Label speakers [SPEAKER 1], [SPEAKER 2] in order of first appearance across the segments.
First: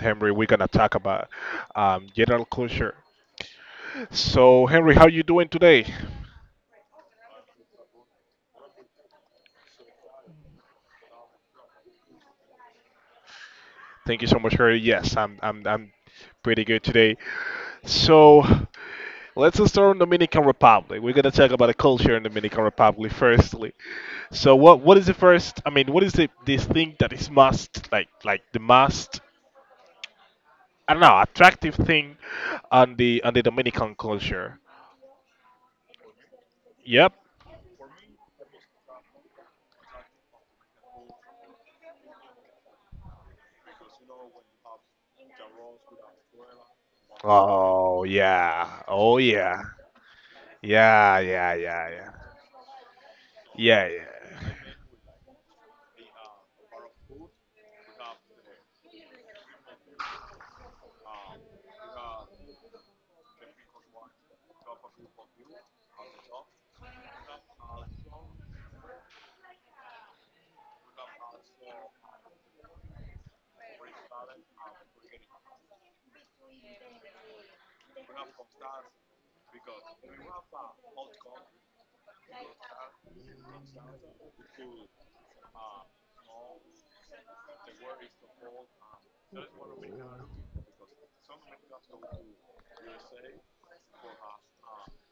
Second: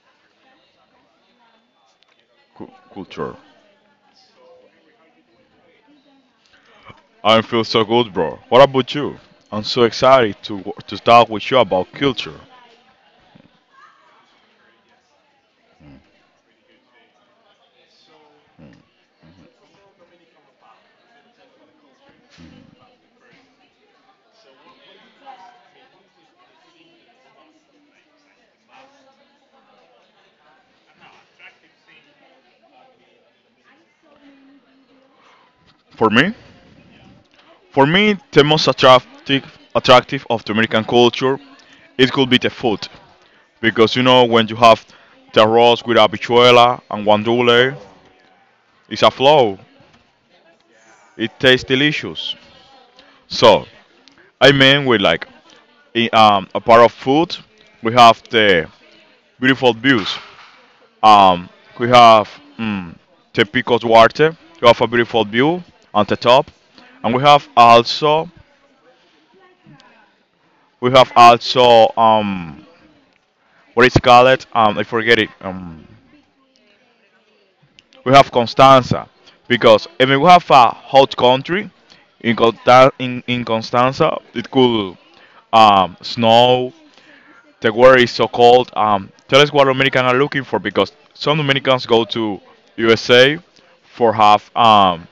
[SPEAKER 1] Henry. We're gonna talk about general culture.
[SPEAKER 2] Culture.
[SPEAKER 1] So, Henry, how you doing today?
[SPEAKER 2] I feel so good, bro. What about you? I'm so excited to talk with you about culture.
[SPEAKER 1] Thank you so much, Henry. Yes, I'm pretty good today. So, let's just start on Dominican Republic. We're gonna talk about the culture in Dominican Republic firstly. So, what is the first? I mean, what is the this thing that is must like the must? I don't know, attractive thing on the Dominican culture.
[SPEAKER 2] For me,
[SPEAKER 1] Yep.
[SPEAKER 2] for me, the most attractive of the American culture, it could be the food, because you know when you have the arroz with habichuela and guandule,
[SPEAKER 1] Oh yeah.
[SPEAKER 2] it's a
[SPEAKER 1] Oh
[SPEAKER 2] flow.
[SPEAKER 1] yeah. Yeah,
[SPEAKER 2] It
[SPEAKER 1] yeah,
[SPEAKER 2] tastes
[SPEAKER 1] yeah, yeah.
[SPEAKER 2] delicious. So
[SPEAKER 1] Yeah, yeah.
[SPEAKER 2] I mean, we like in, a part of food, we have the beautiful views. Um, we have, mm, the Pico Duarte. We have a beautiful view on the top, and we have also what is called, I forget it. We have Constanza because I mean we have a hot country in Constanza. It could snow. The weather is so cold. Tell us what Americans are looking for because some Dominicans go to USA for have,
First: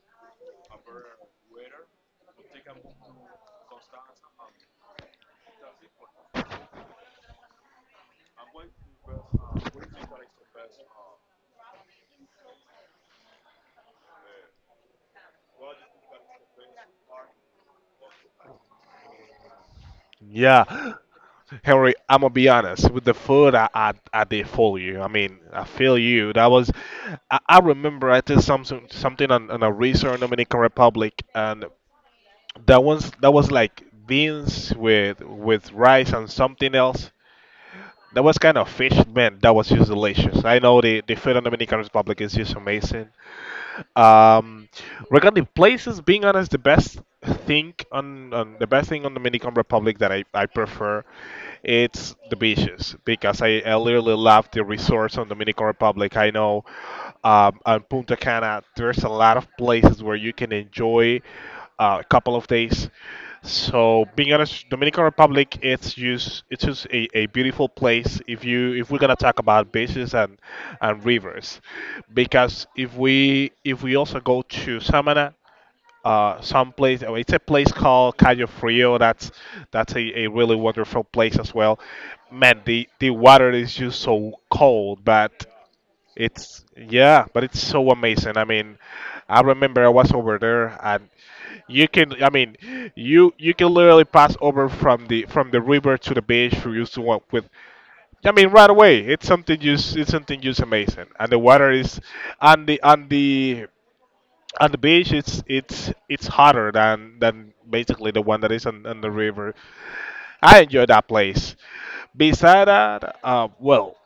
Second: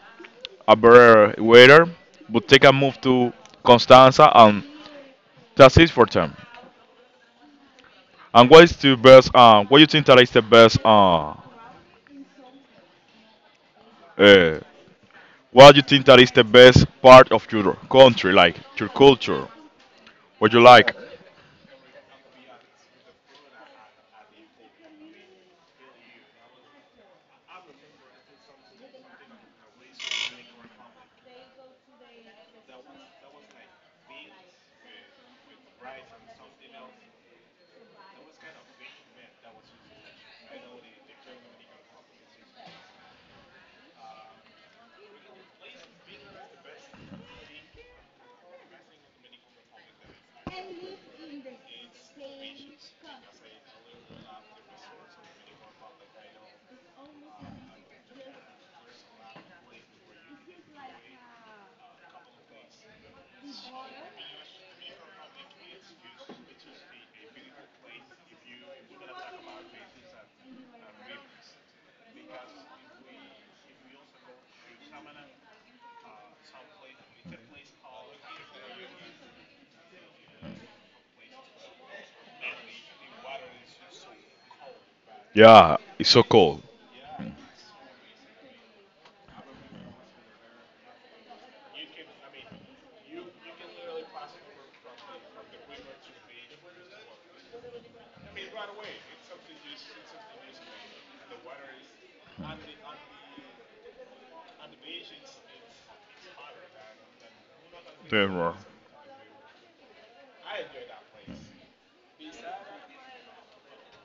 [SPEAKER 2] a better waiter, but take a move to Constanza, and that's it for them. And what is the best? What you think that is the best? Uh, what you think that is the best part of your country, like your culture? What you
[SPEAKER 1] Yeah.
[SPEAKER 2] like?
[SPEAKER 1] Henry, I'm gonna be honest with the food. I did fool you. I mean, I feel you. That was, I remember I did something on a resort in Dominican Republic, and that was like beans with rice and something else. That was kind of fish, man. That was just delicious. I know the food in Dominican Republic is just amazing. Um, Regarding places, being honest, the best thing on Dominican Republic that I prefer, it's the beaches because I literally love the resorts on Dominican Republic. I know on Punta Cana there's a lot of places where you can enjoy a couple of days. So being honest, Dominican Republic it's just a beautiful place if you if we're gonna talk about beaches and rivers, because if we also go to Samana, some place. Oh, It's a place called Cayo Frio. That's a really wonderful place as well. Man, the water is just so cold, but
[SPEAKER 2] Yeah, it's so cool.
[SPEAKER 1] it's yeah, but it's so amazing. I mean, I remember I was over there, and you can. I mean, you can literally pass over from the river to the beach for you to walk with. I mean, right away. It's something just amazing, and the water is on the on the on the beach. It's it's hotter than basically the
[SPEAKER 2] Damn,
[SPEAKER 1] one that
[SPEAKER 2] bro.
[SPEAKER 1] is on the river. I enjoy that place. Beside that, well,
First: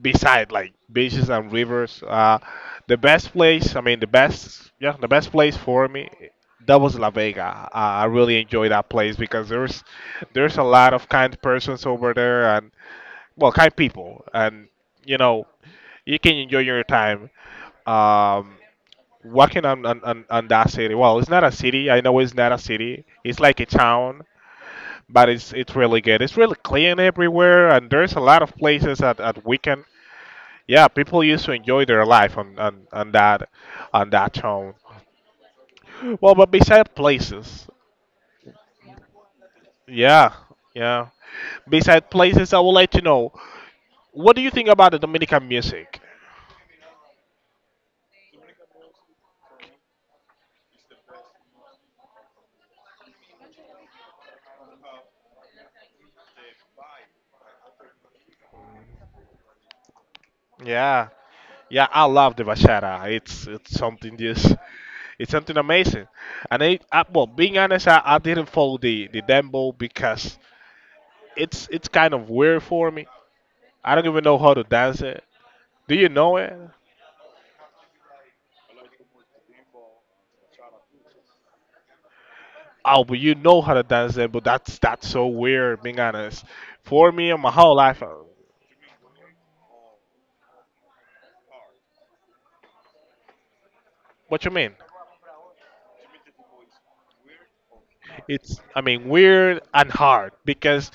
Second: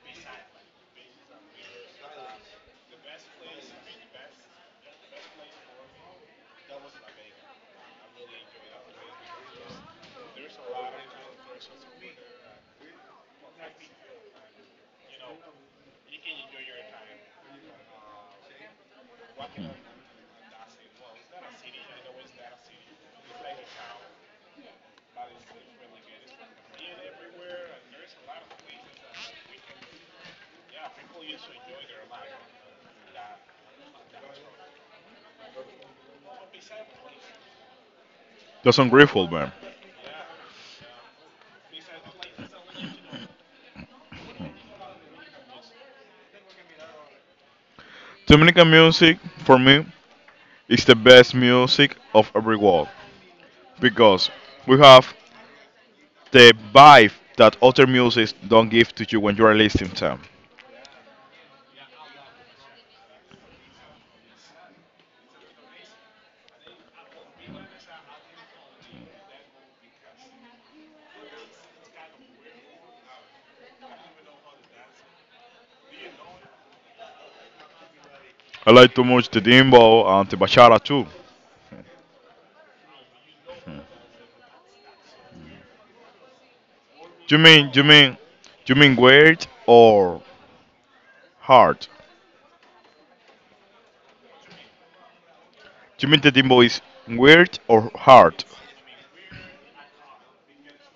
[SPEAKER 1] beside like beaches and rivers, the best place, I mean, the best place for me, that was La Vega. I really enjoy that place because there's a lot of kind persons over there and well, kind people, and you know, you can enjoy your time um, walking on, on that city. Well, it's not a city. I know it's not a city. It's like a town, but it's really good. It's really clean everywhere, and there's a lot of places at weekend. Yeah, people used to enjoy their life on on that town. Well, but beside places,
[SPEAKER 2] That's ungrateful, man.
[SPEAKER 1] yeah, yeah. Beside places, I would like to know what do you think about the Dominican music?
[SPEAKER 2] Dominican music for me is the best music of every world because we have the vibe that other music don't give to you when you are listening to them.
[SPEAKER 1] Yeah, yeah, I love the bachata. It's something amazing. And I well, being honest, I didn't follow the dembow because it's kind of weird for me. I don't even know how to dance it. Do you know it?
[SPEAKER 2] I like too much the dembow and the bachata too.
[SPEAKER 1] Oh, but you know how to dance it, but that's so weird, being honest. For me,
[SPEAKER 2] You
[SPEAKER 1] in my
[SPEAKER 2] mean,
[SPEAKER 1] whole
[SPEAKER 2] you
[SPEAKER 1] life,
[SPEAKER 2] mean, you mean weird or hard?
[SPEAKER 1] what you mean?
[SPEAKER 2] You mean the dembow is weird or hard?
[SPEAKER 1] It's, I mean, weird and hard because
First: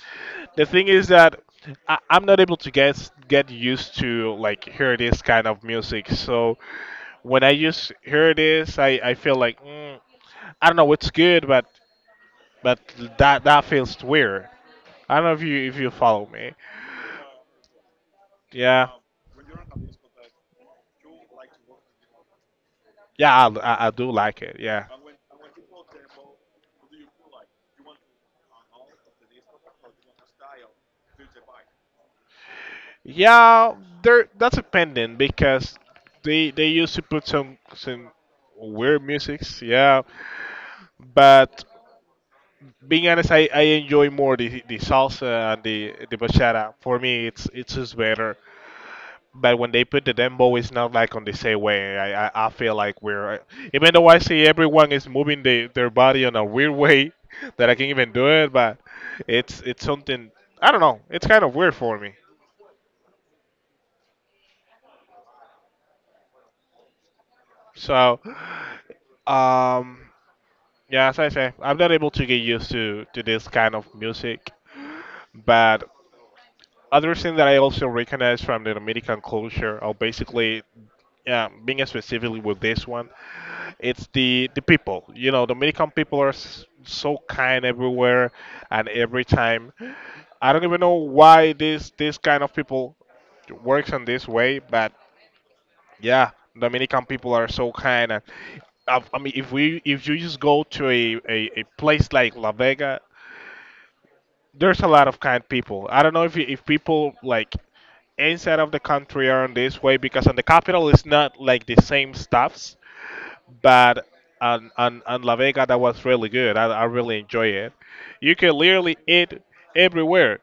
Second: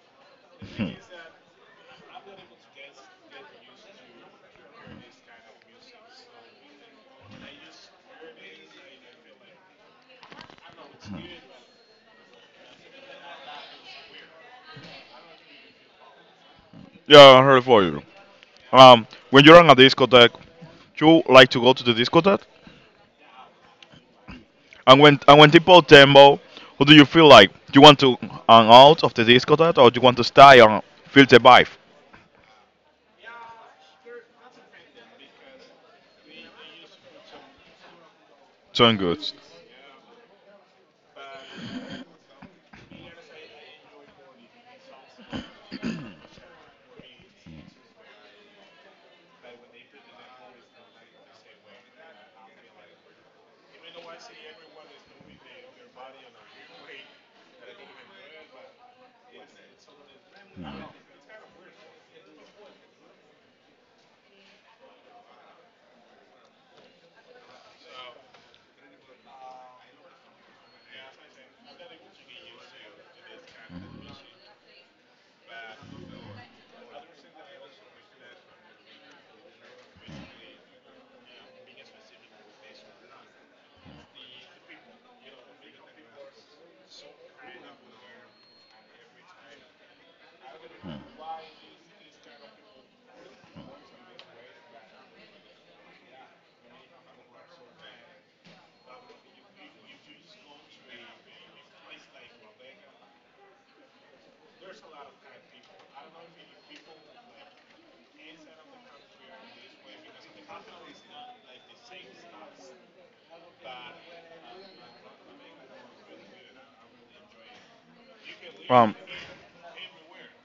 [SPEAKER 1] the thing
[SPEAKER 2] Hmm.
[SPEAKER 1] is that I'm not able to get used to like hear this kind of music. So when I just hear this, I feel like I don't know, it's good, but but that that feels weird. I don't know if you follow me.
[SPEAKER 2] Yeah, I heard for you.
[SPEAKER 1] Yeah,
[SPEAKER 2] When you're on a discotheque, you like to go to the discotheque?
[SPEAKER 1] yeah, I do like it. Yeah.
[SPEAKER 2] And when people dembow, who do you feel like? Do you want to hang out of the discotheque or do you want to stay and feel the vibe?
[SPEAKER 1] Yeah, there. That's a pendant because they used to put some
[SPEAKER 2] Sound
[SPEAKER 1] weird
[SPEAKER 2] good.
[SPEAKER 1] musics. Yeah, but being honest, I enjoy more the salsa and the bachata. For me, it's just better. But when they put the dembow, it's not like on the same way. I feel like we're even though I see everyone is moving their body on a weird way that I can't even do it. But it's something I don't know. It's kind of weird for me. So. Um, Yeah, as I say, I'm not able to get used to this kind of music. But other thing that I also recognize from the Dominican culture, or basically yeah, being specifically with this one, it's the people. You know, Dominican people are s- so kind everywhere and every time. I don't even know why this kind of people works in this way, but yeah, Dominican people are so kind and I mean, if we if you just go to a place like La Vega, there's a lot of kind people. I don't know if you, if people like inside of the country are in this way because on the capital it's not like the same stuffs, but on on La Vega, that was really good. I really enjoy it. You can
[SPEAKER 2] Um,
[SPEAKER 1] literally eat everywhere.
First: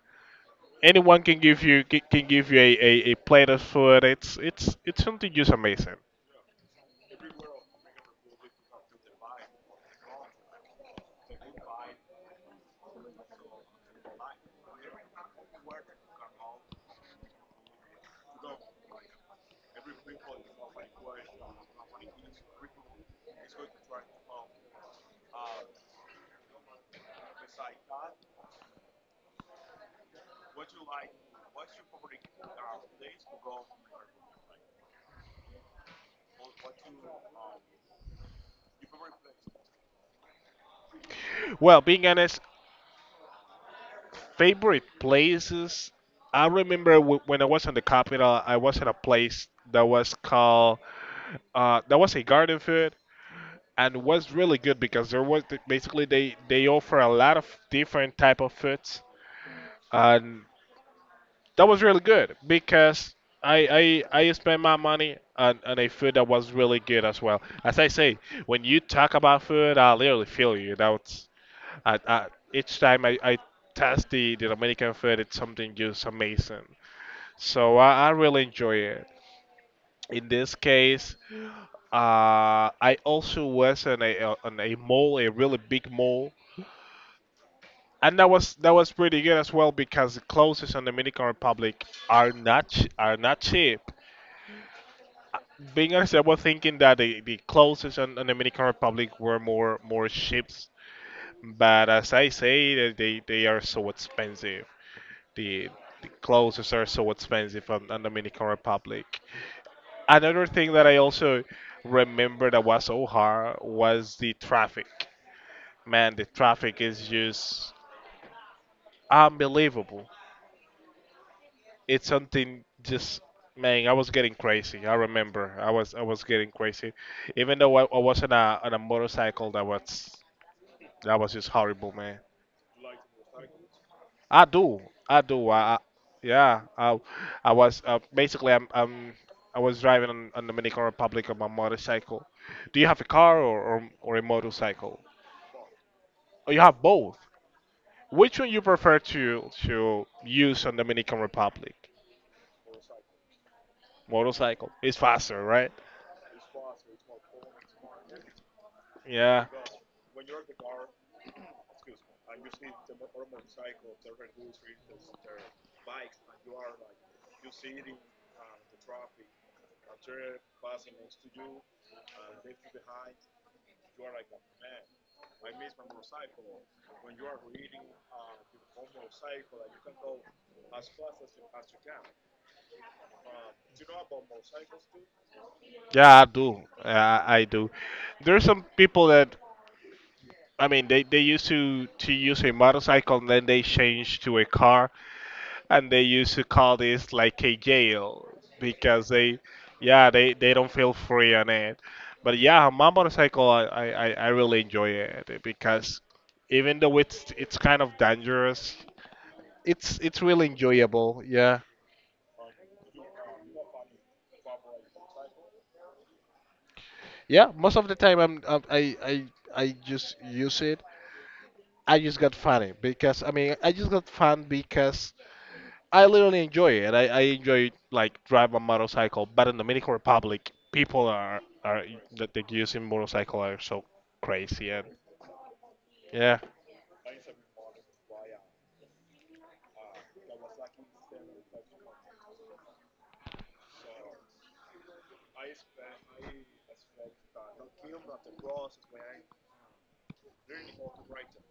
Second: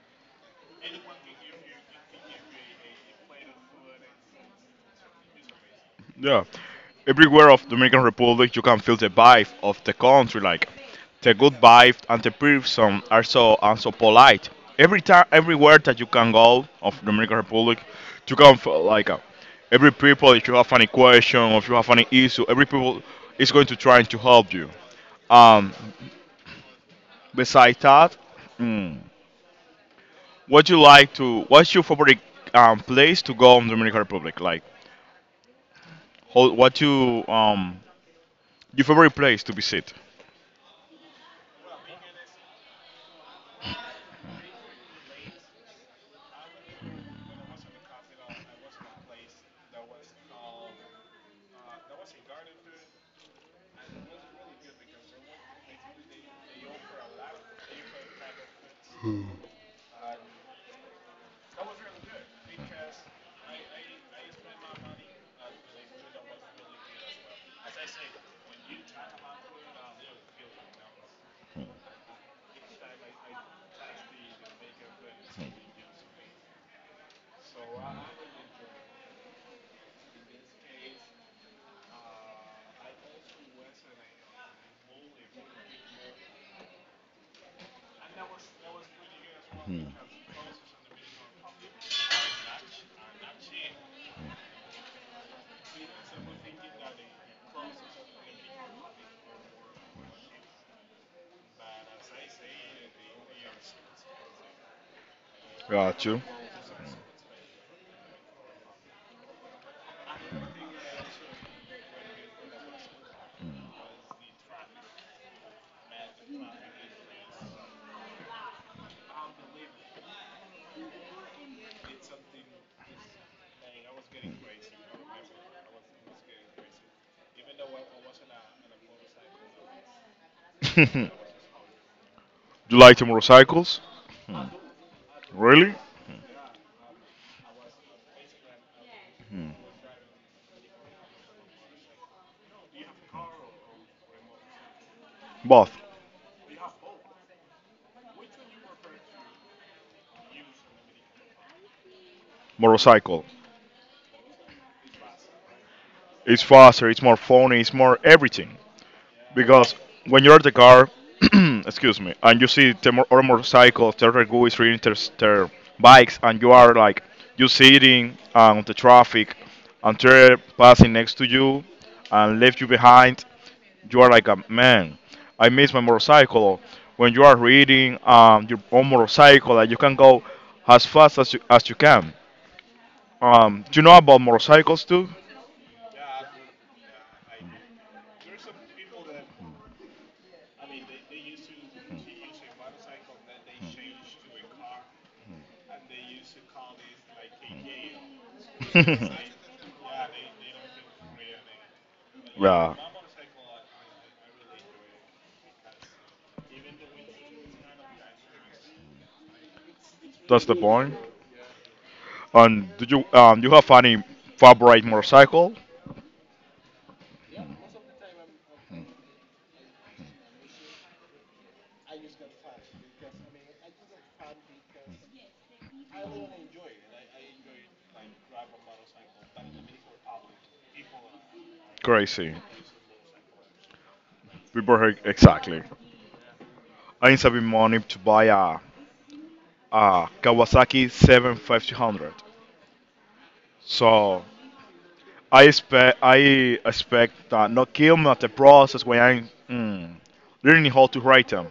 [SPEAKER 1] Anyone can give you ca- can give you a plate of food. It's it's something just amazing.
[SPEAKER 2] Yeah. Everywhere of Dominican Republic, you can feel the vibe of the country, like the good vibe and the person are so and so polite. Every time, everywhere that you can go of Dominican Republic, you can feel like every people. If you have any question or if you have any issue, every people is going to try to help you. Um, besides that, mm, what you like to, what's your favorite place to go in Dominican Republic? Like, what you, your favorite place to visit?
[SPEAKER 1] Well, being honest, favorite places? I remember w- when I was in the capital, I was in a place that was called that was a garden food, and was really good because there was basically they offer a lot of different type of foods. And that was really good because I spent my money on a food that was really good as well. As I say, when you talk about food, I literally feel you. That's I, I, each time I test the Dominican food, it's something just amazing. So I really enjoy it. In this case, I also was on a mall, a really big mall, and that was pretty good as well because the clothes in Dominican Republic are not ch- are not cheap. Being honest, I was thinking that the closest on Dominican Republic were more ships, but as I say, they are so expensive. The
[SPEAKER 2] Got
[SPEAKER 1] the
[SPEAKER 2] you.
[SPEAKER 1] closest are so expensive on Dominican Republic. Another thing that I also remember that was so hard was the traffic. Man, the traffic is just unbelievable. It's something just, man, I was getting crazy even though I was on a motorcycle that was
[SPEAKER 2] Do
[SPEAKER 1] just horrible, man.
[SPEAKER 2] you like the motorcycles?
[SPEAKER 1] i
[SPEAKER 2] Hmm.
[SPEAKER 1] do
[SPEAKER 2] Really?
[SPEAKER 1] I yeah, I was, basically I'm, I was driving on Dominican Republic on my motorcycle. Do you have a car or a motorcycle?
[SPEAKER 2] Both.
[SPEAKER 1] Or you have both? Which one you prefer to use on Dominican Republic?
[SPEAKER 2] Motorcycle.
[SPEAKER 1] Motorcycle. It's faster, right?
[SPEAKER 2] It's faster, it's more funny, it's more everything.
[SPEAKER 1] Yeah.
[SPEAKER 2] Because when you're at the car, excuse me, and you see the other motorcycles, the other guys reading their bikes, and you are like, you sitting on the traffic, and they're passing next to you and left you behind, you are like a man. I miss my motorcycle. When you are reading your own motorcycle, that you can go as fast as you can. Do you know about motorcycles too?
[SPEAKER 1] Yeah, I do. I do. There's some people that I mean they used to use a motorcycle and then they changed to a car and they used to call this like a jail because they yeah they don't feel free on it. But yeah,
[SPEAKER 2] Yeah,
[SPEAKER 1] my motorcycle I really enjoy it because even though it's kind of dangerous, it's
[SPEAKER 2] that's
[SPEAKER 1] really
[SPEAKER 2] the point.
[SPEAKER 1] enjoyable. Yeah.
[SPEAKER 2] And do you you have any favorite motorcycle?
[SPEAKER 1] Yeah, most of the time I just use it. I just got fun because I literally enjoy it. I enjoy like drive a motorcycle, but in Dominican Republic, people are that
[SPEAKER 2] Crazy.
[SPEAKER 1] they using motorcycle are so
[SPEAKER 2] We
[SPEAKER 1] crazy
[SPEAKER 2] bought
[SPEAKER 1] and
[SPEAKER 2] her exactly.
[SPEAKER 1] yeah,
[SPEAKER 2] I need saving money to buy a Kawasaki 7500. So I expect no kill me at the process when I'm learning how to write them.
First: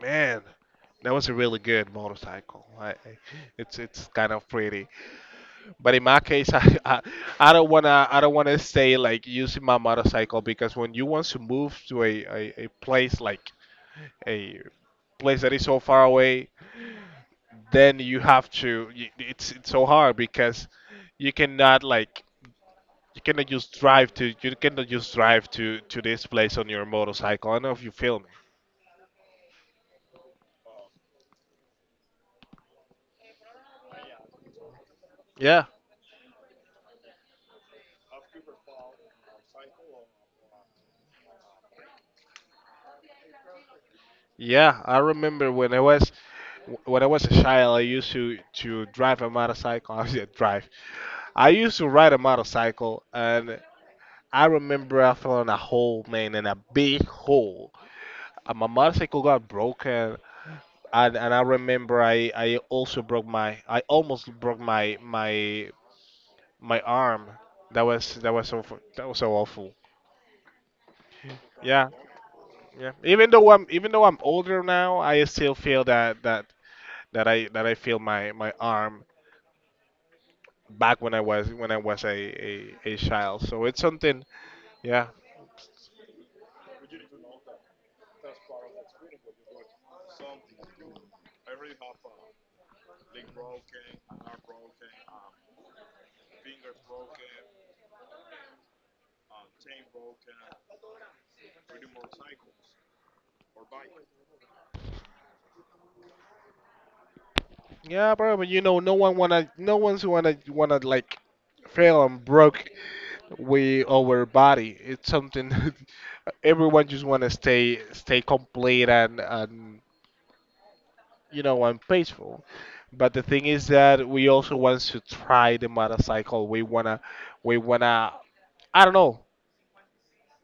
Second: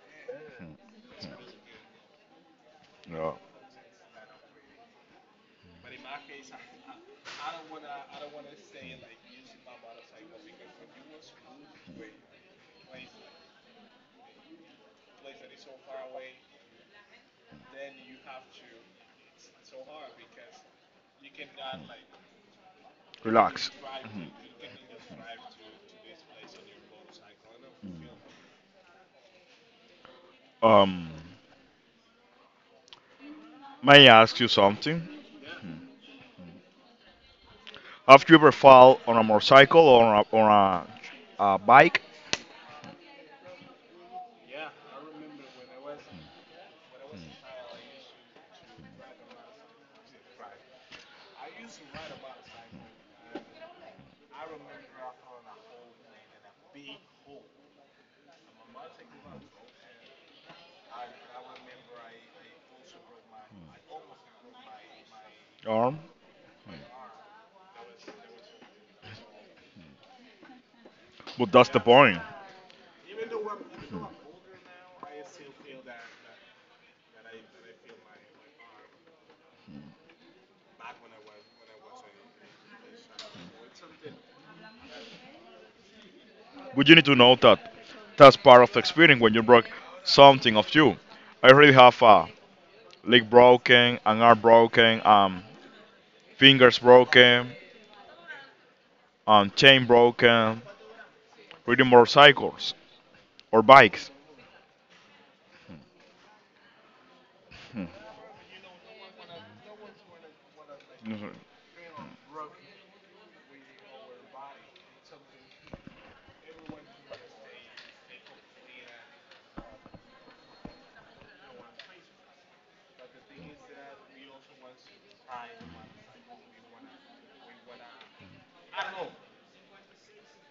[SPEAKER 1] man, that was a really good motorcycle. I
[SPEAKER 2] You know,
[SPEAKER 1] It's kind of pretty, but in my case, I don't wanna stay like using my motorcycle because when you want to move to a place like a place that is so far away, then you have to y- it's so hard because you cannot like you cannot
[SPEAKER 2] Relax.
[SPEAKER 1] just drive
[SPEAKER 2] Mhm.
[SPEAKER 1] to you cannot just drive to this place on your motorcycle. I don't know if you feel me.
[SPEAKER 2] Um, may I ask you something?
[SPEAKER 1] Yeah.
[SPEAKER 2] Have you ever fall on a motorcycle or on a bike?
[SPEAKER 1] Yeah, I remember when I was a child, I used to drive a motorcycle. I said drive. I used to ride a motorcycle, and I remember I fell in a hole, man, in a big hole. And my motorcycle got broken, and I remember I also broke my, I almost broke my
[SPEAKER 2] Or,
[SPEAKER 1] my arm. That was so fu- that was so awful.
[SPEAKER 2] but that's the
[SPEAKER 1] Yeah,
[SPEAKER 2] point.
[SPEAKER 1] yeah. Even though I'm older now, I still feel that that I feel my arm back when I was a a child. So it's something. Yeah,
[SPEAKER 2] But you need to know that that's part of the experience when you broke something of you. I already have a leg broken, an arm broken, fingers broken, chain broken, reading motorcycles or bikes.
[SPEAKER 1] yeah, bro. No one's wanna like
[SPEAKER 2] Mhm.
[SPEAKER 1] fail and broke with our body. It's something everyone just want to stay complete and you know and peaceful. But the thing is that we also want to try the motorcycle. We wanna I don't know.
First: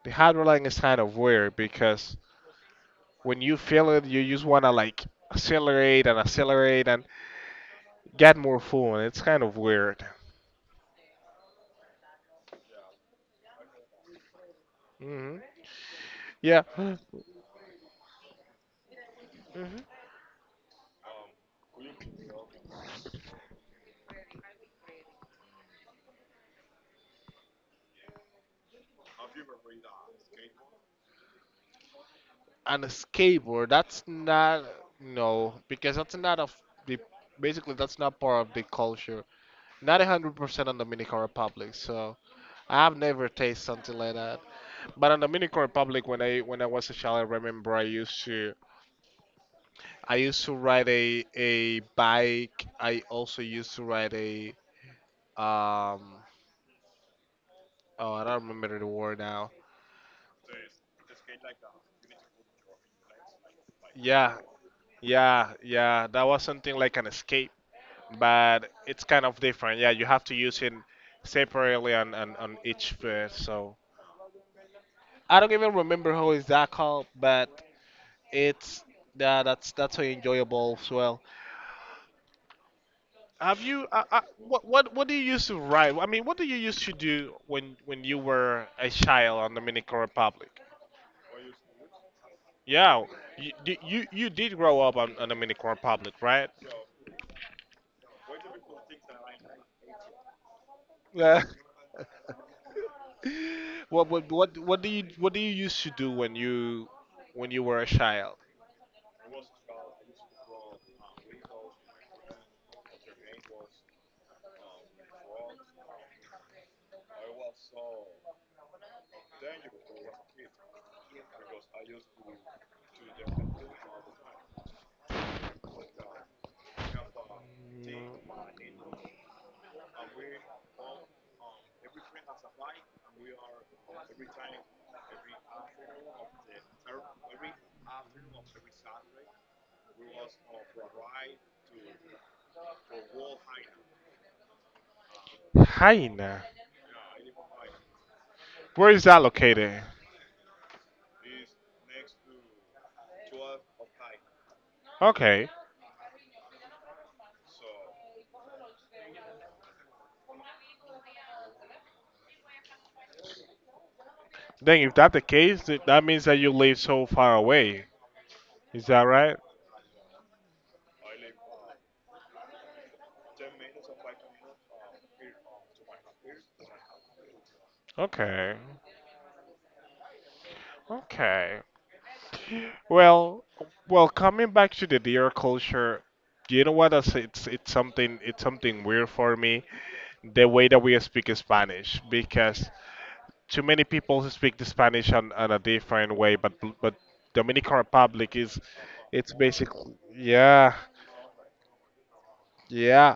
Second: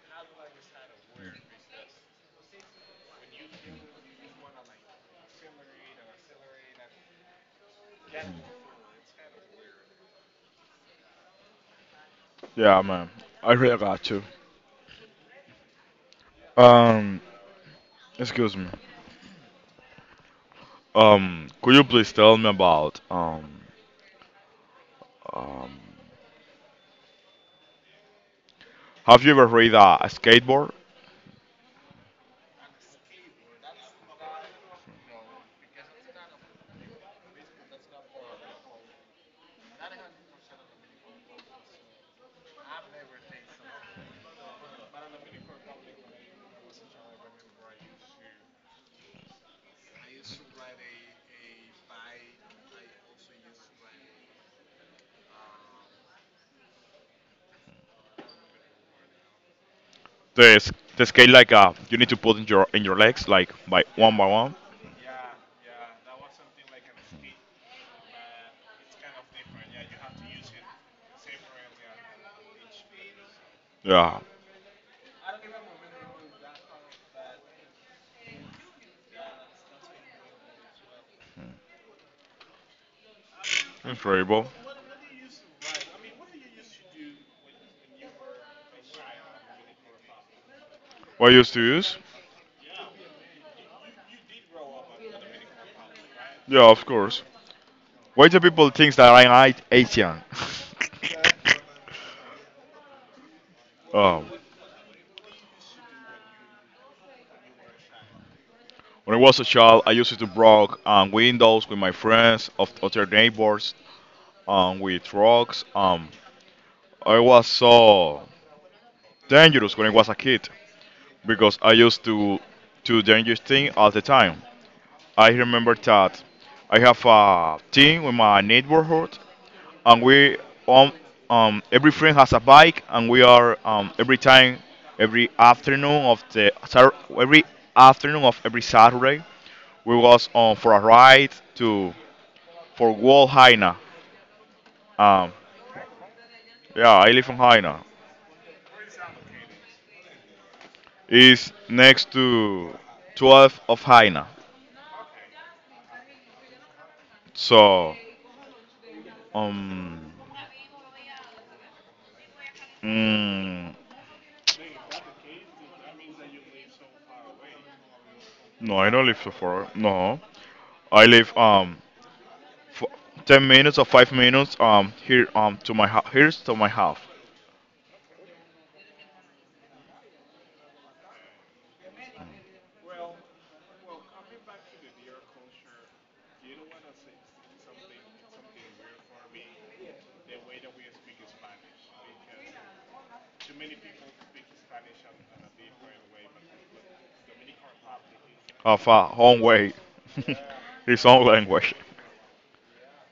[SPEAKER 1] The hydroline is kind of weird because when you feel it, you just wanna like accelerate and accelerate and get more full. It's kind of weird.
[SPEAKER 2] Yeah, man. I really got you.
[SPEAKER 1] Hmm. Yeah.
[SPEAKER 2] Um, excuse me. Could you please tell me about um, have you ever ride a skateboard?
[SPEAKER 1] And a skateboard, that's not— no, because that's not of the— basically, that's not part of the culture, not 100% on Dominican Republic, so I've never tasted something like that. But on Dominican Republic, when I was a child, I remember I used to ride a bike. I also used to ride a, um oh, I don't remember the word now.
[SPEAKER 2] The skate like you need to put in your legs like by one by
[SPEAKER 1] yeah
[SPEAKER 2] one.
[SPEAKER 1] yeah yeah that was something like an escape, but it's kind of different. Yeah, you have to use it separately on, on each pair. So
[SPEAKER 2] Yeah.
[SPEAKER 1] I don't even remember how is that called, but it's— yeah, that's so enjoyable as well. Have you?
[SPEAKER 2] Incredible.
[SPEAKER 1] What do you used to write? I mean, what do you used to do when you were a child on Dominican Republic?
[SPEAKER 2] What you used to use?
[SPEAKER 1] Yeah, you did grow up on Dominican Republic, right?
[SPEAKER 2] Yeah, of course. Why do people think that I'm like Asian?
[SPEAKER 1] Yeah. What
[SPEAKER 2] Oh.
[SPEAKER 1] what what what do you what do you used to do when you were a child?
[SPEAKER 2] When I was a child, I used to broke windows with my friends, of other neighbors, with rocks. I was so dangerous when I was a kid because I used to do dangerous thing all the time. I remember that I have a team with my neighborhood and we um, every friend has a bike, and we are every time every afternoon of the Sat- every afternoon of every Saturday we was on for a ride to for Wall Haina. Um,
[SPEAKER 1] Haina.
[SPEAKER 2] yeah, I live in Haina.
[SPEAKER 1] Where is that located?
[SPEAKER 2] It's next to 12 of Haina.
[SPEAKER 1] Okay.
[SPEAKER 2] So, um, mm,
[SPEAKER 1] Then if that's the case, that means that you live so far away.
[SPEAKER 2] no,
[SPEAKER 1] Is
[SPEAKER 2] I
[SPEAKER 1] that
[SPEAKER 2] don't live so
[SPEAKER 1] right?
[SPEAKER 2] far. No, I live f- 10 minutes or 5 minutes here to my here's to my house
[SPEAKER 1] Okay. Okay. Well, well, coming back to the deer culture, you know what? It's something weird for me. The way that we speak Spanish, because too many people speak the Spanish on a different way. But— but Dominican Republic is—
[SPEAKER 2] of our
[SPEAKER 1] it's
[SPEAKER 2] own way.
[SPEAKER 1] basically, yeah.
[SPEAKER 2] His own language.
[SPEAKER 1] Yeah,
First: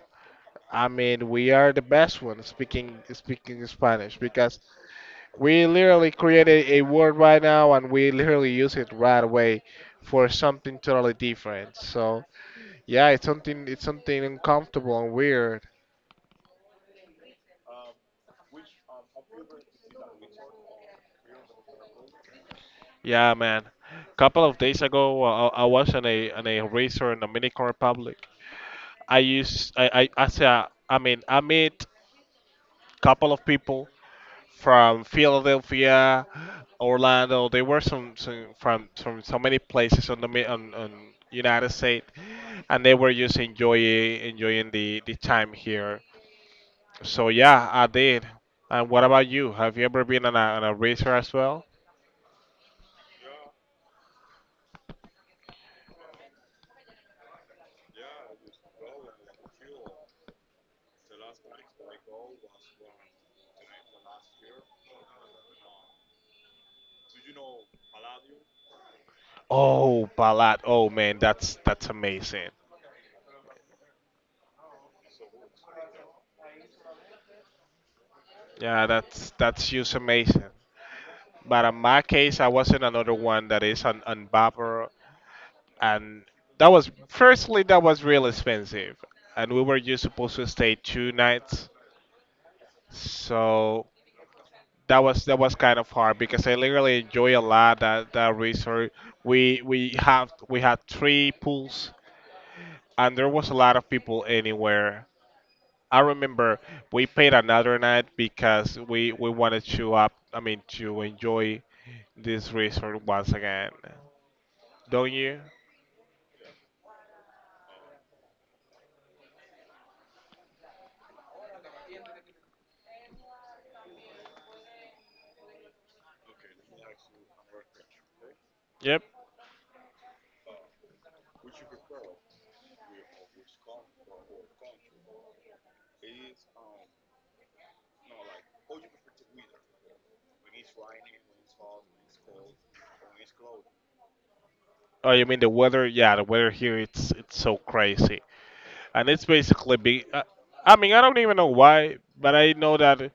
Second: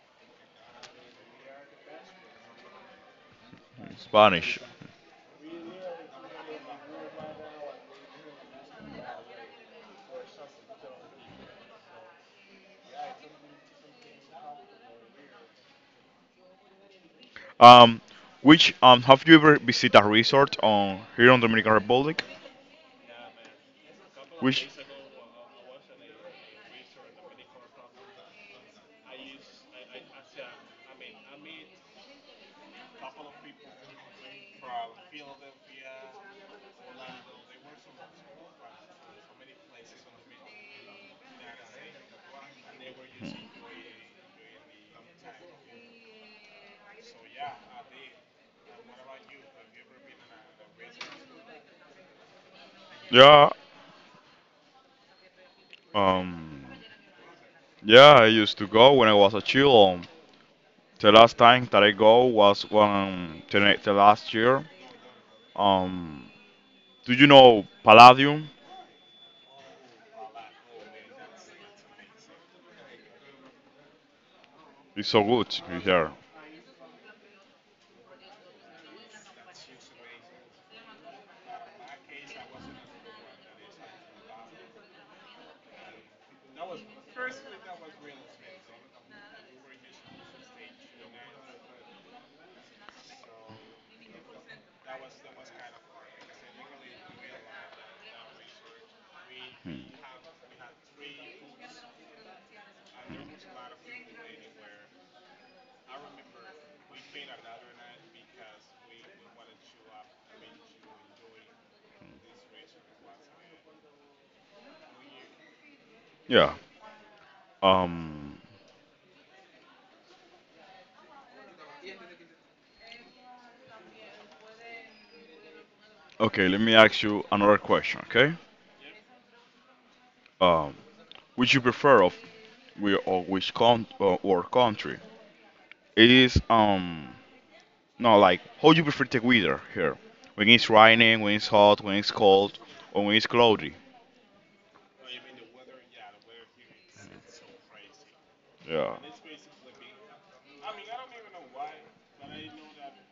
[SPEAKER 1] I mean, we are the best one speaking Spanish because
[SPEAKER 2] Spanish.
[SPEAKER 1] we literally created a word right now and we literally use it right away for something totally different. So yeah, it's something uncomfortable and weird.
[SPEAKER 2] um which, have you ever visited a resort on here on Dominican Republic?
[SPEAKER 1] Yeah, man. Couple of
[SPEAKER 2] Which
[SPEAKER 1] days ago, I was on a racer in Dominican Republic. I say I mean I meet couple of people from Philadelphia, Orlando. There were some from so many places on the on United States, and they were just enjoying the time here. So yeah, I did. And what about you? Have you ever been on a racer as well?
[SPEAKER 2] yeah, um yeah, I used to go when I was a child. The last time that I go was when, the, the last year. Um, do you know Palladium?
[SPEAKER 1] Oh, Balat. Oh man, that's amazing.
[SPEAKER 2] It's so good in here.
[SPEAKER 1] Yeah, that's just amazing. But in my case, I was in another one that is on Vapor, and that was firstly, that was real expensive, and we were just supposed to stay 2 nights, so that was kind of hard because I literally enjoy a lot that that resort. We had 3 pools, and there was a lot of people anywhere. I remember we paid another night because we wanted to up— I mean to enjoy this resort once again. Don't you?
[SPEAKER 2] Yeah. Um, okay, let me ask you another question, okay?
[SPEAKER 1] Yep.
[SPEAKER 2] Um, which you prefer of we, or or country? It is, no, like, how you prefer the weather here? When it's raining, when it's hot, when it's cold, or when it's cloudy.
[SPEAKER 1] Oh, you mean the weather? Yeah, the weather here it's so crazy.
[SPEAKER 2] Yeah.
[SPEAKER 1] And it's basically be. I mean, I don't even know why, but I know that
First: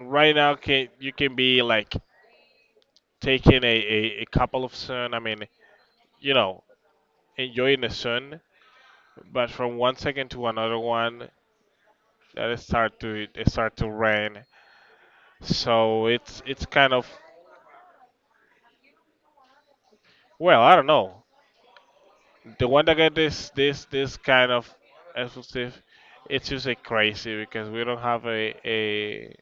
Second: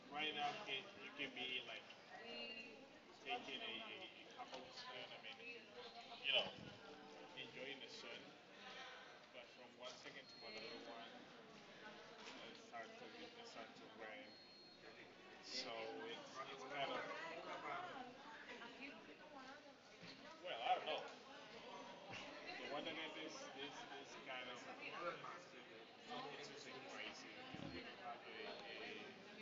[SPEAKER 1] right now can you can be like taking a, a couple of sun. I mean, you know, enjoying the sun, but from one second to another one, that it start to rain. So it's kind of— well, I don't know. The one that got this this kind of exclusive, it's just like crazy because we don't have a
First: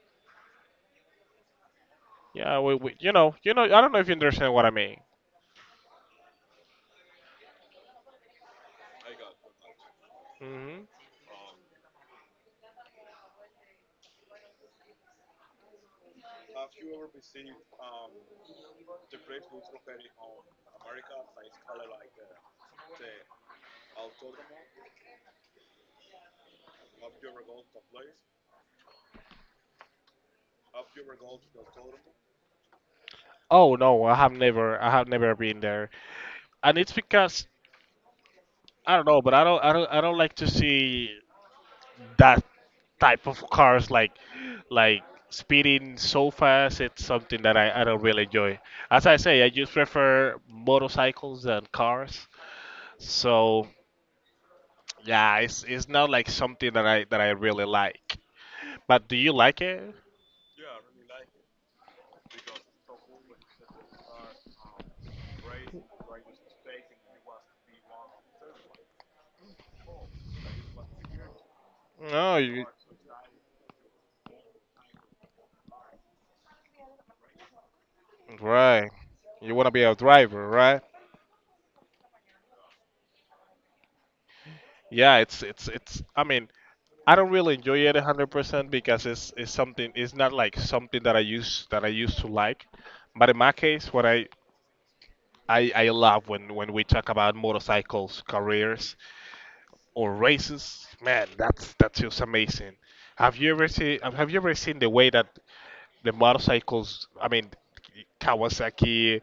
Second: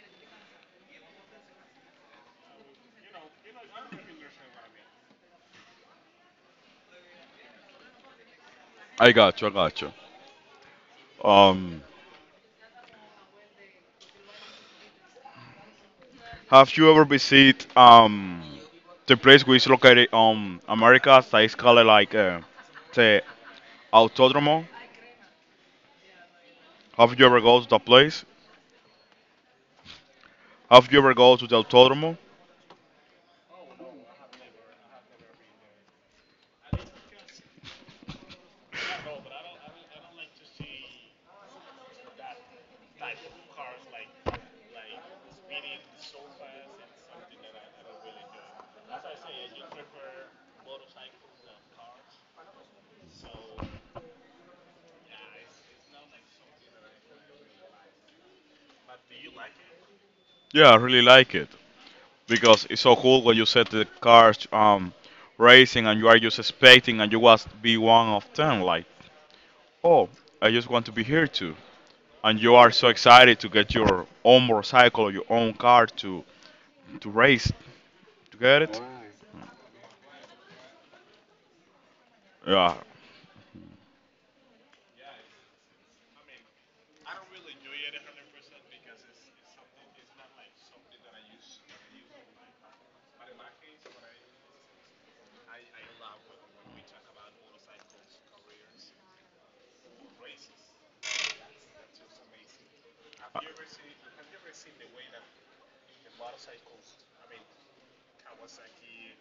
[SPEAKER 1] yeah we you know I don't know if you understand what I mean.
[SPEAKER 2] I got you. I got you.
[SPEAKER 1] Hmm.
[SPEAKER 2] Um, Have you ever visited the place which is located on America, that is called like, the Autodromo? Have you ever go to that place? Have you ever go to the Autodromo?
[SPEAKER 1] Oh no, I have never been there, and it's because I don't know, but I don't like to see that type of cars like speeding so fast. It's something that I don't really enjoy. As I say, I just prefer motorcycles and cars. So yeah, it's not like something that I really like. But do you like it?
[SPEAKER 2] Yeah, I really like it because it's so cool when you set the cars racing, and you are just expecting and you want to be one of them. Like, oh, I just want to be here too.
[SPEAKER 1] No,
[SPEAKER 2] And you
[SPEAKER 1] you
[SPEAKER 2] are so excited to get your own motorcycle or your own car to race. You get it?
[SPEAKER 1] right. You want to be a driver, right?
[SPEAKER 2] Yeah,
[SPEAKER 1] Yeah, it's. I mean, I don't really enjoy it 100% because it's something it's not like something that I use that I used to like. But in my case, what I I love when we talk about motorcycles, careers, or races, man, that's just amazing. Have you ever seen the way that the motorcycles? I mean, Kawasaki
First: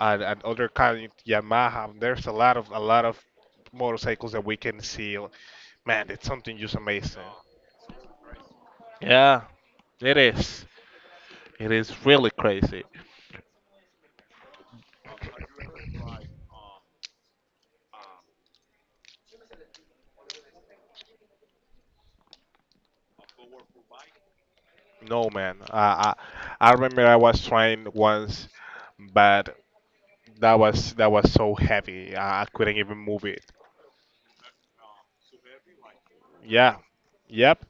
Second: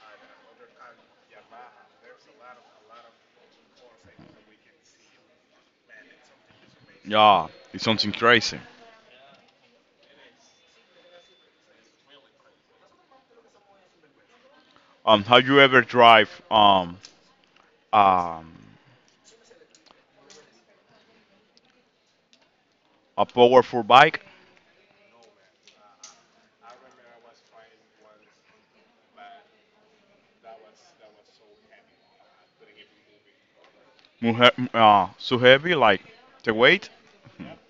[SPEAKER 1] and other kind Yamaha. There's a lot of motorcycles that we can see. Man, it's something just amazing.
[SPEAKER 2] yeah, it's something crazy.
[SPEAKER 1] Yeah, it is. It is really crazy.
[SPEAKER 2] Have you ever drive um a powerful bike?
[SPEAKER 1] No man, I remember I was trying once, but that was so heavy. I couldn't even move it.
[SPEAKER 2] So heavy, like the
[SPEAKER 1] Yeah,
[SPEAKER 2] weight?
[SPEAKER 1] yep.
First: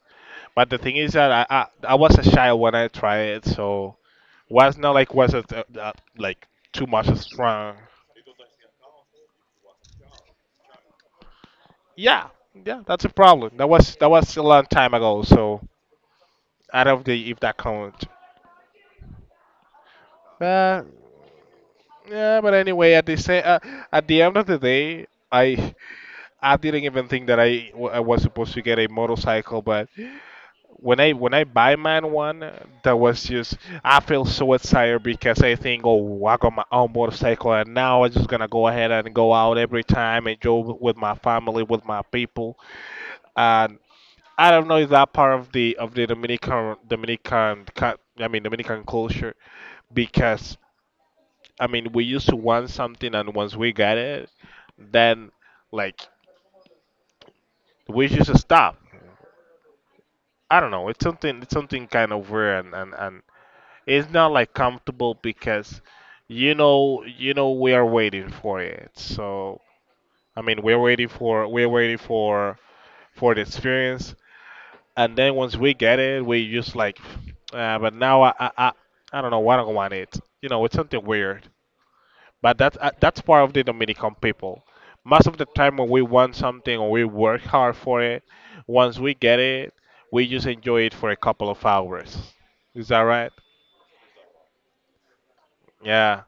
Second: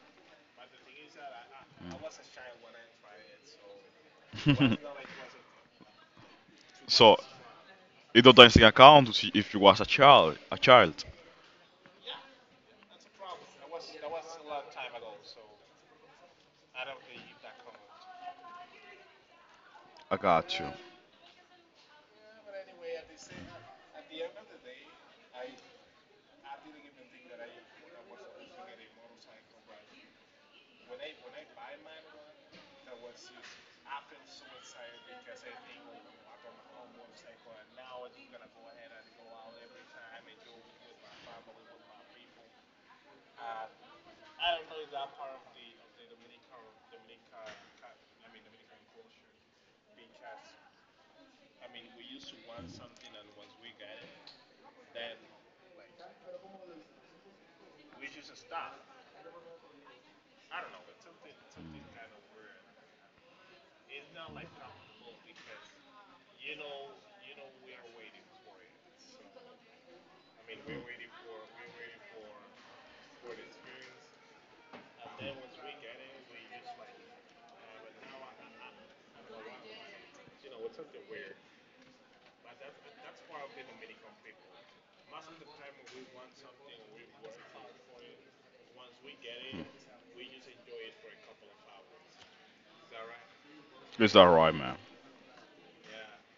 [SPEAKER 1] But the thing is that I was a child when I tried it, so was not like was it like too much
[SPEAKER 2] So
[SPEAKER 1] strong.
[SPEAKER 2] it doesn't account to see if you was a child. A child.
[SPEAKER 1] Yeah, yeah. That's a problem. That was a long time ago. So I don't know if that counts.
[SPEAKER 2] I got you.
[SPEAKER 1] But yeah, but anyway, at the at the end of the day, I didn't even think that I was supposed to get a motorcycle, but when I buy mine one, that was just— I feel so excited because I think, oh, I got my own motorcycle, and now I'm just gonna go ahead and go out every time and go with my family, with my people, and I don't know if that part of the Dominican I mean Dominican culture because I mean we used to want something and once we got it, then, like, we just stop. I don't know. It's something. It's something kind of weird, and, and it's not like comfortable because, you know, we are waiting for it. So I mean, we're waiting for the experience, and then once we get it, we just like— but now I don't know. I don't want it. You know, it's something weird, but that's, that's part of the Dominican people. Most of the time, when we want something or we work hard for it, once we get it, we just enjoy it for a couple of hours. Is that right?
[SPEAKER 2] Is that right, man?
[SPEAKER 1] Yeah,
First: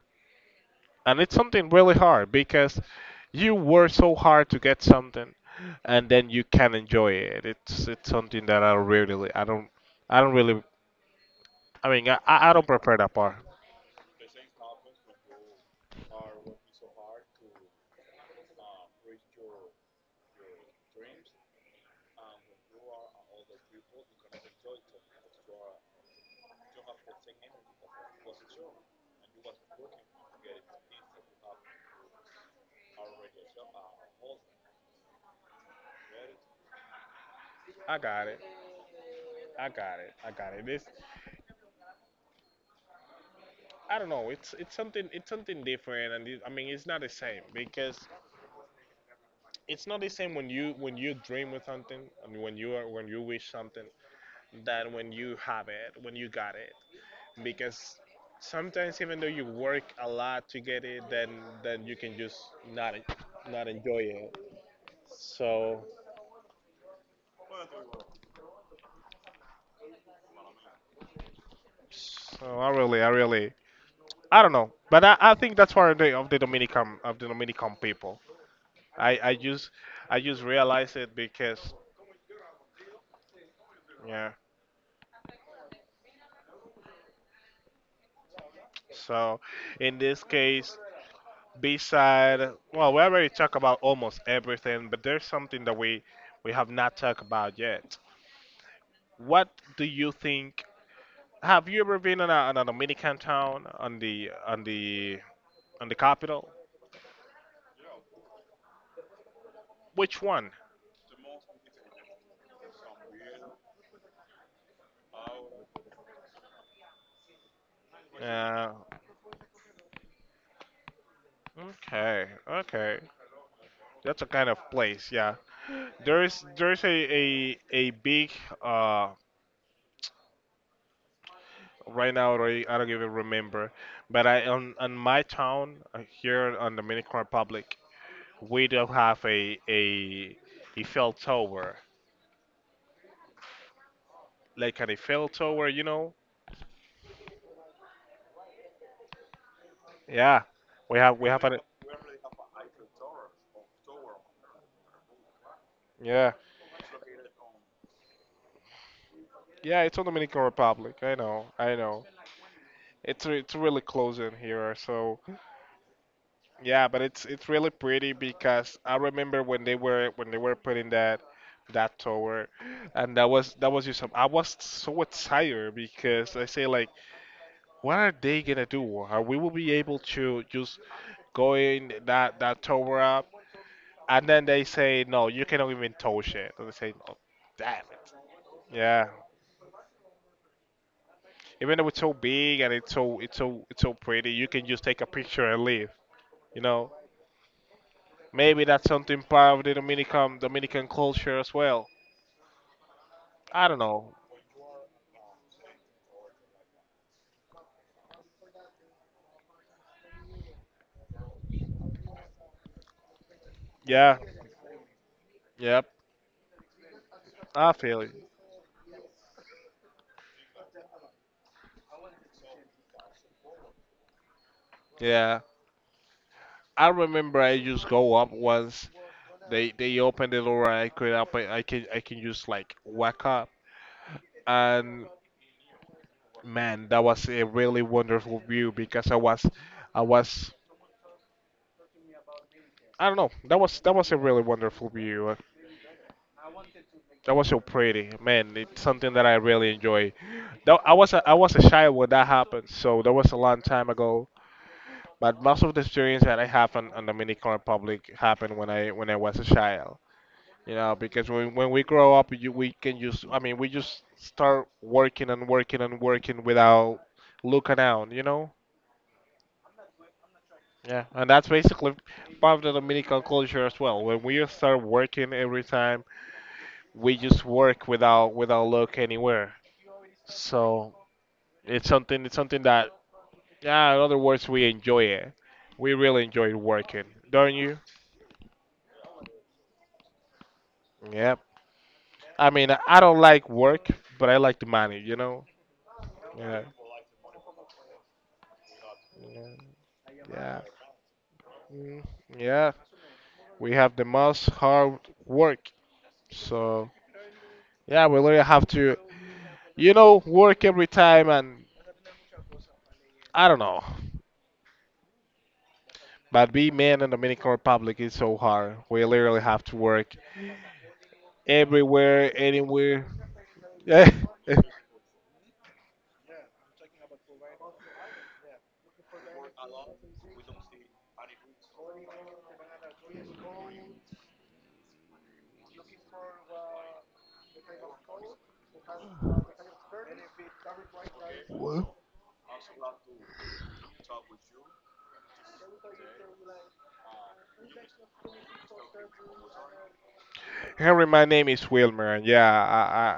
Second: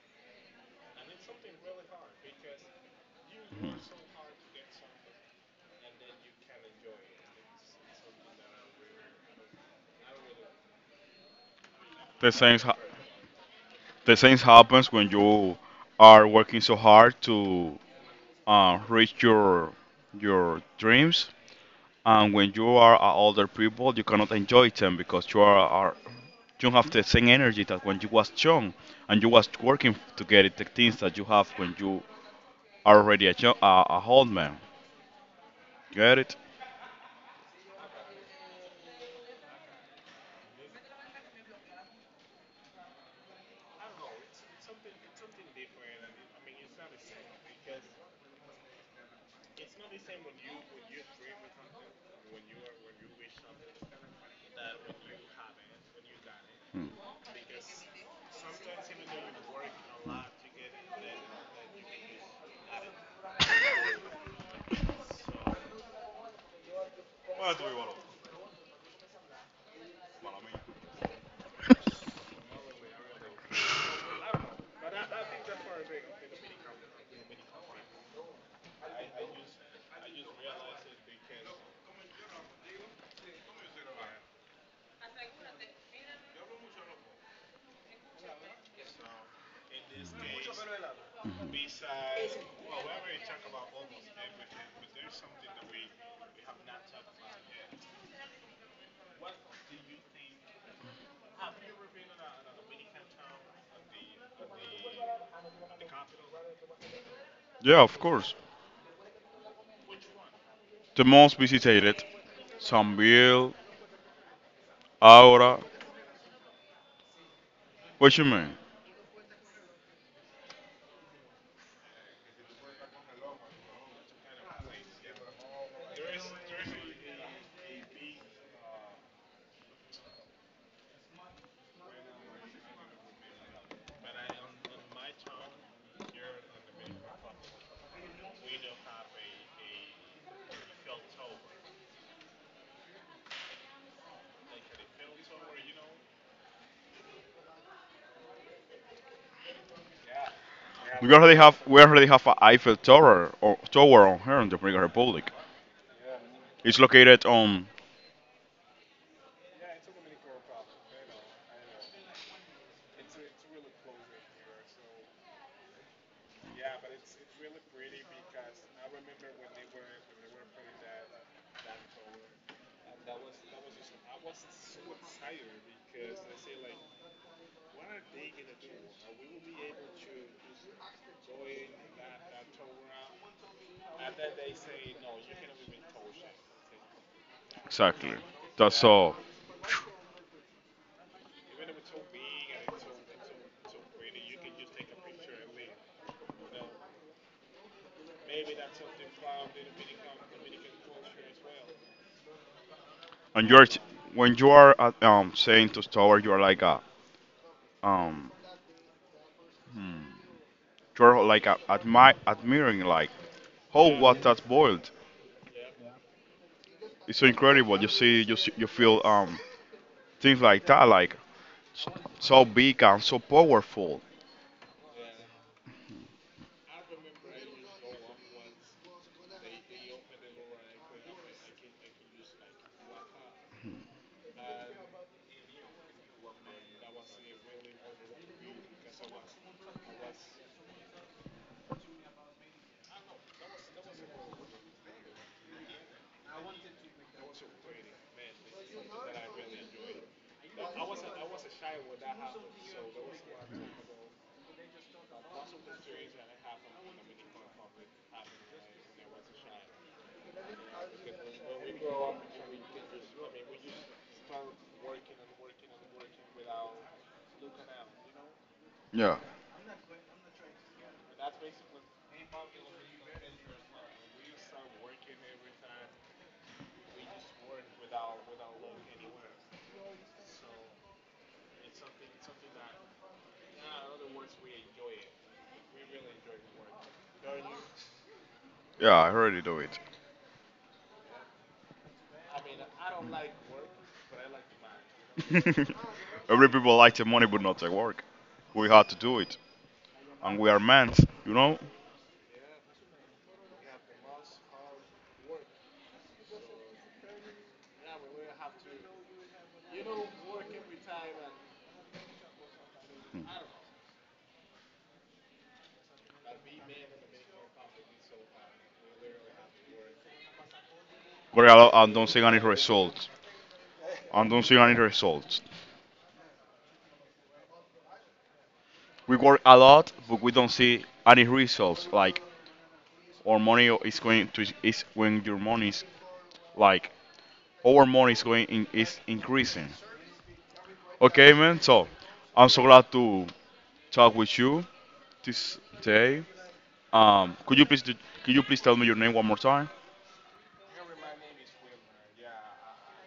[SPEAKER 1] and it's something really hard because you work so hard to get something, and then you can enjoy it. It's something that I really I don't really I mean
[SPEAKER 2] The
[SPEAKER 1] I
[SPEAKER 2] same
[SPEAKER 1] don't
[SPEAKER 2] ha-
[SPEAKER 1] prefer that part.
[SPEAKER 2] the same happens when you are working so hard to, reach your dreams. And when you are a older people, you cannot enjoy them because you are you have the same energy that when you was young, and you was working to get it, the things that you have when you are already a old man. Get it?
[SPEAKER 1] I got it. I got it. I got it. This— I don't know. It's something it's something different, and it, I mean it's not the same because it's not the same when you dream with something and when you are when you wish something than when you have it when you got it because sometimes even though you work a lot to get it, then— then you can just not— not enjoy it. So so I really— I don't know, but I think that's part of the Dominican people. I I just I just realize it because. Yeah. So in this case, B-side, well, we already talked about almost everything, but there's something that we have not talked about yet. What do you think? Have you ever been in a Dominican town on the on the on the capital?
[SPEAKER 2] Yeah, of course.
[SPEAKER 1] Which one?
[SPEAKER 2] The most visited, Sanville, Aura. What you mean?
[SPEAKER 1] Uh, okay, okay. That's a kind of place, yeah. There's a big uh right now already I don't even remember, but I on my town here on Dominican Republic, we do have a Eiffel Tower, like an Eiffel Tower, you know? Yeah,
[SPEAKER 2] We
[SPEAKER 1] we have
[SPEAKER 2] already
[SPEAKER 1] an—
[SPEAKER 2] have we already have a Eiffel Tower or tower on here in the Dominican Republic.
[SPEAKER 1] yeah
[SPEAKER 2] It's located on
[SPEAKER 1] yeah it's on Dominican Republic. I know I know. It's, it's really close in here, so yeah, but it's really pretty because I remember when they were putting that that tower, and that was just some, I was so tired because I say like— what are they gonna do? Are we will be able to just go in that that tower up, and then they say no, you cannot even touch it. And they say no, damn it.
[SPEAKER 2] exactly. That's
[SPEAKER 1] Yeah,
[SPEAKER 2] all.
[SPEAKER 1] even though it's so big and it's so it's so pretty, you can just take a picture and leave. You know, maybe that's something part of the Dominican Dominican culture as well.
[SPEAKER 2] And
[SPEAKER 1] I
[SPEAKER 2] you're
[SPEAKER 1] don't know.
[SPEAKER 2] when you are at, saying to Tower, you are like a, um you're like a, admiring, like, how
[SPEAKER 1] Yeah,
[SPEAKER 2] was that boiled?
[SPEAKER 1] yep,
[SPEAKER 2] It's so
[SPEAKER 1] I
[SPEAKER 2] incredible. You
[SPEAKER 1] feel it.
[SPEAKER 2] see, you see, you feel things like that s- so big and so powerful.
[SPEAKER 1] Yeah, I remember I just go up once. They opened the door and I could up. I can just like whack up. And man, that was a really wonderful view because I was, I don't know, that was a really wonderful view. That was so pretty, man. It's something that I really enjoy. Though I was a child when that happened, so that was a long time ago. But most of the experience that I have on Dominican Republic happened when I was a child. You know, because when we grow up, you, we can just— I mean, we just start working and working and working without looking down. You know.
[SPEAKER 2] Yeah,
[SPEAKER 1] Yeah, and that's basically part of the Dominican culture as well. When we start working every time, we just work without without look anywhere. So it's something that, yeah, in other words, we enjoy it. We really enjoy working, don't you?
[SPEAKER 2] yeah, I already do it.
[SPEAKER 1] Yeah. I mean, I don't like work, but I like the money. You know.
[SPEAKER 2] Every
[SPEAKER 1] Yeah.
[SPEAKER 2] people like the money, but not the work. We had to do it, and we
[SPEAKER 1] Yeah.
[SPEAKER 2] are men, you know.
[SPEAKER 1] Mm, yeah. We have the most hard work. So yeah, we literally have to, you know, work every time and I don't know. But being man in the Dominican Republic is so hard. We literally have to work
[SPEAKER 2] But I don't
[SPEAKER 1] everywhere,
[SPEAKER 2] see any
[SPEAKER 1] anywhere.
[SPEAKER 2] results.
[SPEAKER 1] Yeah.
[SPEAKER 2] I don't see any results. We work a lot, but we don't see any results. Like, our money is going to, is when your money is, like, our money is going in, is increasing. Okay, man.
[SPEAKER 1] Well,
[SPEAKER 2] So I'm so glad to talk with you this day. Um, could you please do, could you please tell me your name one more time?
[SPEAKER 1] Henry, my name is Wilmer, and yeah,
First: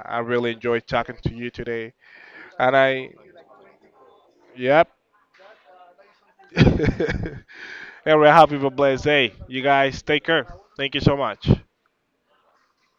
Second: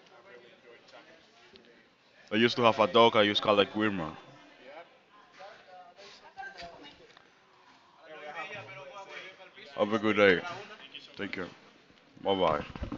[SPEAKER 1] I really enjoyed talking to you today.
[SPEAKER 2] I used to
[SPEAKER 1] And
[SPEAKER 2] have a dog. I used to call it Guillermo.
[SPEAKER 1] yep. Henry, I hope you have a blessed day. You
[SPEAKER 2] Have a
[SPEAKER 1] guys
[SPEAKER 2] good
[SPEAKER 1] take
[SPEAKER 2] day.
[SPEAKER 1] care. Thank you so
[SPEAKER 2] Take care.
[SPEAKER 1] much.
[SPEAKER 2] Bye bye.